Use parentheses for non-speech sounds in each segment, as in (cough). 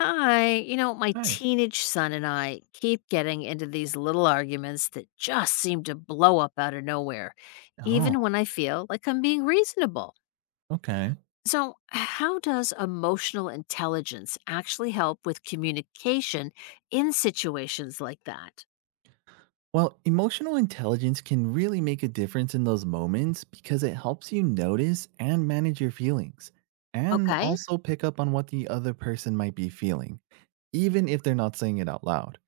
Hi, my Hi. teenage son and I keep getting into these little arguments that just seem to blow up out of nowhere, Oh, even when I feel like I'm being reasonable. okay. So, how does emotional intelligence actually help with communication in situations like that? Well, emotional intelligence can really make a difference in those moments because it helps you notice and manage your feelings and Okay. also pick up on what the other person might be feeling, even if they're not saying it out loud.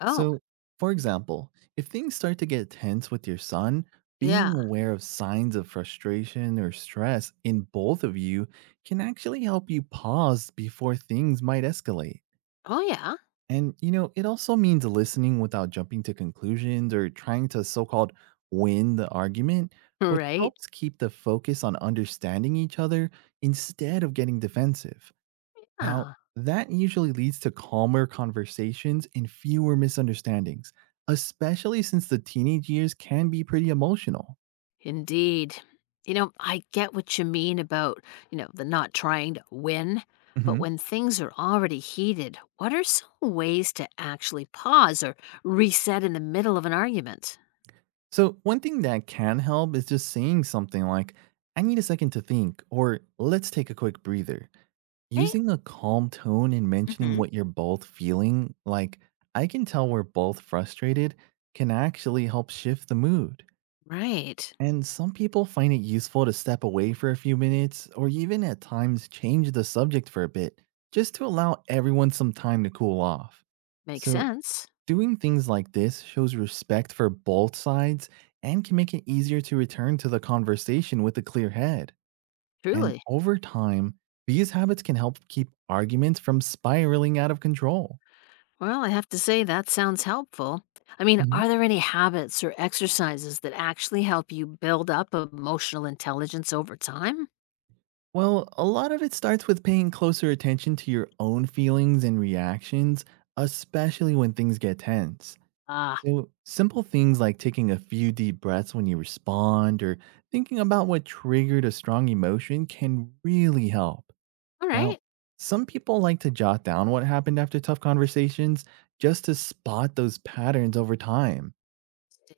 Oh, So, for example, if things start to get tense with your son, being yeah. aware of signs of frustration or stress in both of you can actually help you pause before things might escalate. Oh, yeah. (laughs) And, you know, it also means listening without jumping to conclusions or trying to so called win the argument, which Right. helps keep the focus on understanding each other instead of getting defensive. Now, Yeah. that usually leads to calmer conversations and fewer misunderstandings, especially since the teenage years can be pretty emotional. Indeed. I get what you mean about, the not trying to win, but Mhm. when things are already heated, what are some ways to actually pause or reset in the middle of an argument? So, one thing that can help is just saying something like, I need a second to think, or let's take a quick breather. Right? Using a calm tone and mentioning Hmm. what you're both feeling, like, I can tell we're both frustrated, can actually help shift the mood. Right. And some people find it useful to step away for a few minutes or even at times change the subject for a bit just to allow everyone some time to cool off. Makes So, sense. doing things like this shows respect for both sides and can make it easier to return to the conversation with a clear head. And Truly. over time, these habits can help keep arguments from spiraling out of control. Well, I have to say that sounds helpful. I mean, Mhm. are there any habits or exercises that actually help you build up emotional intelligence over time? Well, a lot of it starts with paying closer attention to your own feelings and reactions, especially when things get tense. Ah, So, simple things like taking a few deep breaths when you respond or thinking about what triggered a strong emotion can really help. all Now, right. some people like to jot down what happened after tough conversations just to spot those patterns over time.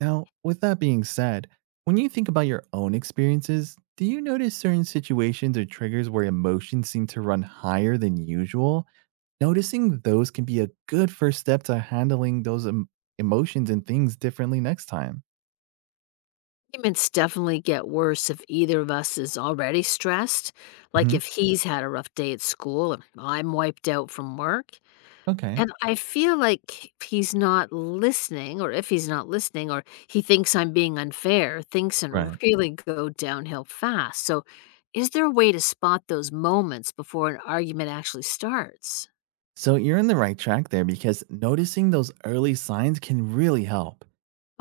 Now, with that being said, when you think about your own experiences, do you notice certain situations or triggers where emotions seem to run higher than usual? Noticing those can be a good first step to handling those emotions and things differently next time. Arguments definitely get worse if either of us is already stressed. Like Hmm. if he's had a rough day at school and I'm wiped out from work. Okay. And I feel like he's not listening, or if he's not listening, or he thinks I'm being unfair, things can Right. really go downhill fast. So, is there a way to spot those moments before an argument actually starts? So you're in the right track there because noticing those early signs can really help.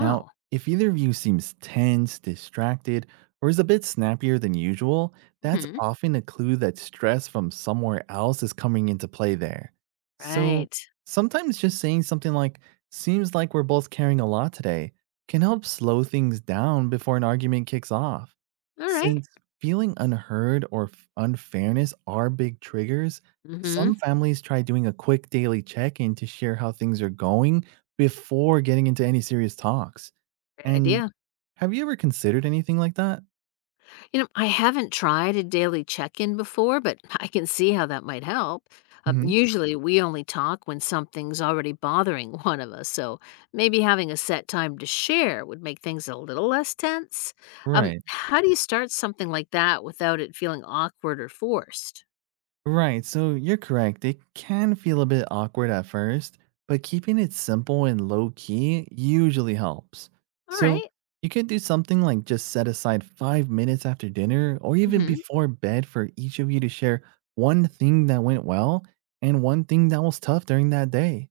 Now, if either of you seems tense, distracted, or is a bit snappier than usual, that's Hmm. often a clue that stress from somewhere else is coming into play there. So Right. sometimes just saying something like, seems like we're both carrying a lot today, can help slow things down before an argument kicks off. All right. Since feeling unheard or unfairness are big triggers, Mm-hmm. some families try doing a quick daily check in to share how things are going before getting into any serious talks. Great And idea. have you ever considered anything like that? I haven't tried a daily check in before, but (laughs) I can see how that might help. Hmm. Usually, we only talk when something's already bothering (laughs) one of us, so maybe having a set time to share would make things a little less tense. Right. How do you start something like that without it feeling awkward or forced? Right. So you're correct. It can feel a bit awkward at first, but keeping it simple and low key usually helps. All So right. you could do something like just set aside 5 minutes after dinner or even Mm-hmm. before bed for each of you to share one thing that went well and one thing that was tough during that day.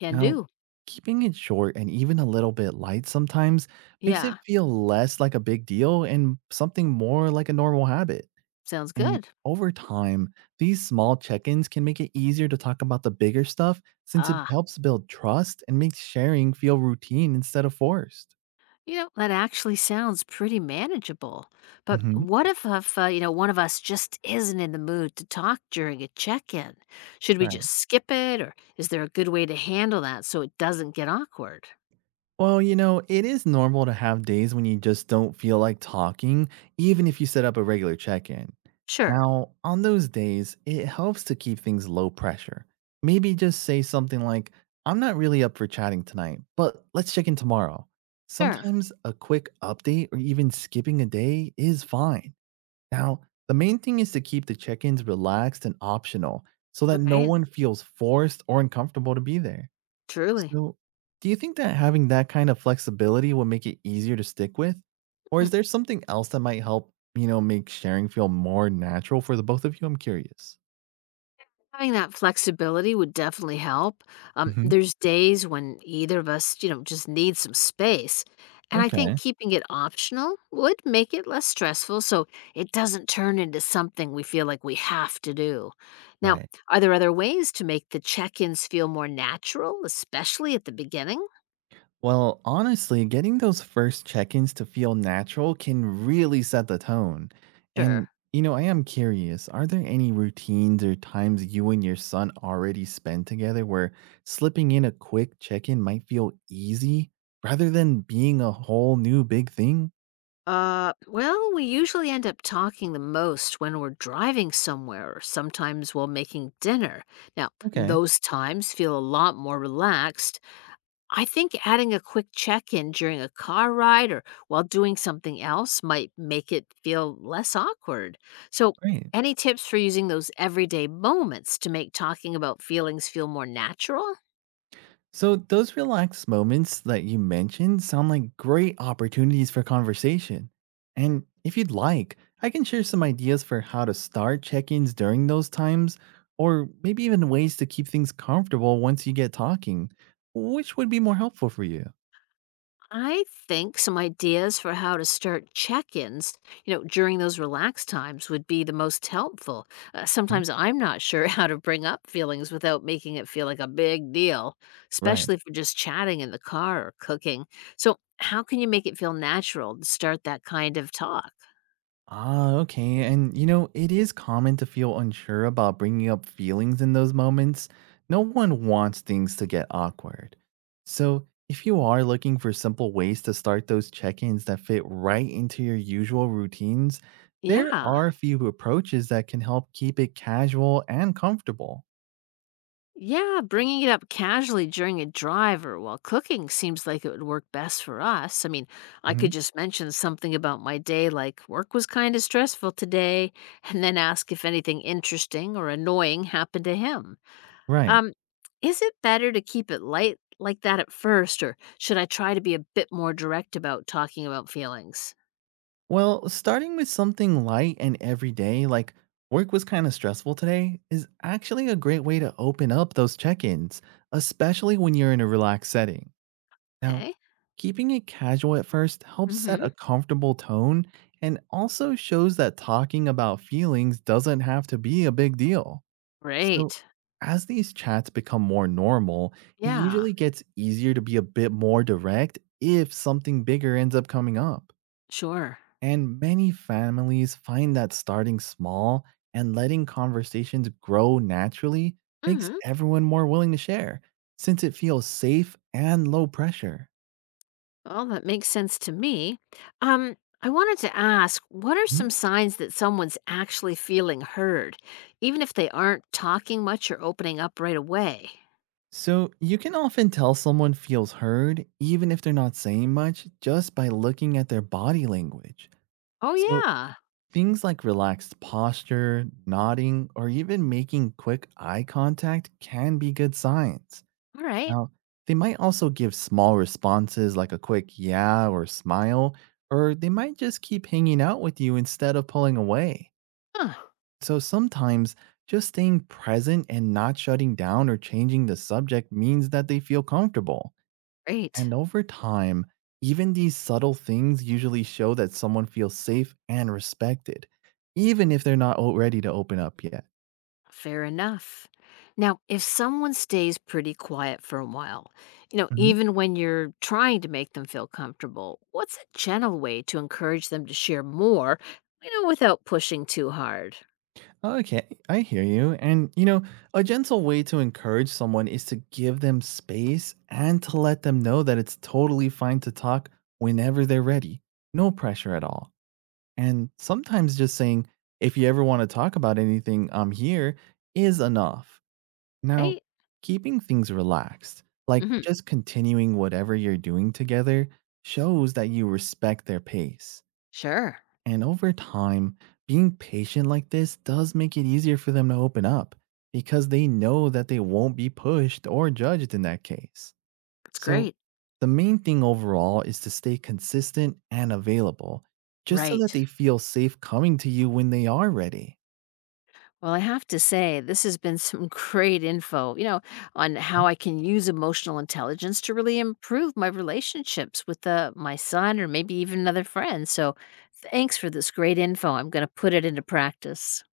Can Now, do. keeping it short and even a little bit light sometimes makes it Yeah, feel less like a big deal and something more like a normal habit. sounds And good. over time, these small check ins can make it easier to talk about the bigger stuff since it Ah. helps build trust and makes sharing feel routine instead of forced. That actually sounds pretty manageable. But Hmm. what if one of us just isn't in the mood to talk during a check-in? Should we Right. just skip it, or is there a good way to handle that so it doesn't get awkward? Well, you know, it is normal to have days when you just don't feel like talking, even Mm, if you set up a regular check in. sure, Now, on those days, it helps to keep things low pressure. Maybe just say something like, I'm not really up for chatting tonight, but let's check in tomorrow. sure. Sometimes a quick update or even skipping a day is fine. Now, the main thing is to keep the check ins relaxed and optional so All that no right, one feels forced or uncomfortable to be there. truly. So, do you think that having that kind of flexibility will make it easier to stick with? Or is there something else that might help, you know, make sharing feel more natural for the both of you? I'm curious. Having that flexibility would definitely help. Hmm. There's days when either of us, just need some space. And I think Okay. keeping it optional would make it less stressful so it doesn't turn into something we feel like we have to do. Now, Right. are there other ways to make the check ins feel more natural, especially at the beginning? Well, honestly, getting those first check ins to feel natural can really set the tone. Sure. And, you know, I am curious, are there any routines or times you and your son already spend together where slipping in a quick check in might feel easy rather than being a whole new big thing? Well, we usually end up talking the most when we're driving somewhere, or sometimes while making dinner. Now, Okay, those times feel a lot more relaxed. I think adding a quick check in during a car ride or while doing something else might make it feel less awkward. So, great. any tips for using those everyday moments to make talking about feelings feel more natural? So, those relaxed moments that you mentioned sound like great opportunities for conversation. And if you'd like, I can share some ideas for how to start check ins during those times, or maybe even ways to keep things comfortable once you get talking. Which would be more helpful for you? I think some ideas for how to start check ins, during those relaxed times would be the most helpful. Hmm? Sometimes I'm not sure (laughs) how to bring up feelings without making it feel like a big deal, Right. especially if we're just chatting in the car or cooking. So, how can you make it feel natural to start that kind of talk? Ah, okay. And you know, it is common to feel unsure about bringing up feelings in those moments. No one wants things to get awkward. So, if you are looking for simple ways to start those check ins that fit right into your usual routines, there Yeah. are a few approaches that can help keep it casual and comfortable. Yeah, bringing it up casually during a drive or while cooking seems like it would work best for us. I mean, I Hmm. could just mention something about my day, like work was kind of stressful today, and then ask if anything interesting or annoying happened to him. Right. Um, is it better to keep it light like that at first, or should I try to be a bit more direct about talking about feelings? Well, starting with something light and everyday, like work was kind of stressful today, is actually a great way to open up those check ins, especially when you're in a relaxed setting. Now, Okay. keeping it casual at first helps set Mm-hmm. a comfortable tone and also shows that talking about feelings doesn't have to be a big deal. So, Great. as these chats become more normal, it Yeah, usually gets easier to be a bit more direct if something bigger ends up coming up. sure. And many families find that starting small and letting conversations grow naturally Mm makes hmm. everyone more willing to share since it feels safe and low pressure. Well, that makes sense to me. Um, I wanted to ask, what are some Mhm. signs that someone's actually feeling heard, even if they aren't talking much or opening up right away? So you can often tell someone feels heard even if they're not saying much just by looking at their body language. Oh, So yeah. things like relaxed posture, nodding, or even making quick eye contact can be good signs. All right. Now, they might also give small responses like a quick yeah or smile, or they might just keep hanging out with you instead of pulling away. Huh. So sometimes just staying present and not shutting down or changing the subject means that they feel comfortable. Great. And over time, even these subtle things usually show that someone feels safe and respected, even if they're not ready to open up yet. Fair enough. Now, if someone stays pretty quiet for a while, even when you're trying to make them feel comfortable, what's a gentle way to encourage them to share more, without pushing too hard, Okay, I hear you. And, you know, a gentle way to encourage someone is to give them space and to let them know that it's totally fine to talk whenever they're ready. No pressure at all. And sometimes just saying, if you ever want to talk about anything, I'm here, is enough. Now, right? keeping things relaxed, like Hmm. just continuing whatever you're doing together, shows that you respect their pace. Sure. And over time, being patient like this does make it easier for them to open up because they know that they won't be pushed or judged in that case. That's So, great. the main thing overall is to stay consistent and available just so that Right. they feel safe coming to you when they are ready. Well, I have to say, this has been (laughs) some great info, on Mhm. how I can use emotional intelligence to really improve my relationships with my son or maybe even another friend. So thanks for this great info. I'm going to put it into practice.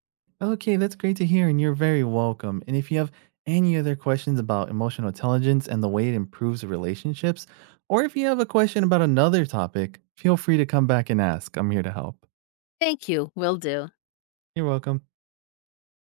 Okay, that's great to hear, and you're very welcome. And if you have any other questions about emotional intelligence and the way it improves relationships, or if you have a question about another topic, feel free to come back and ask. I'm here to help. Thank you. Will do. You're welcome.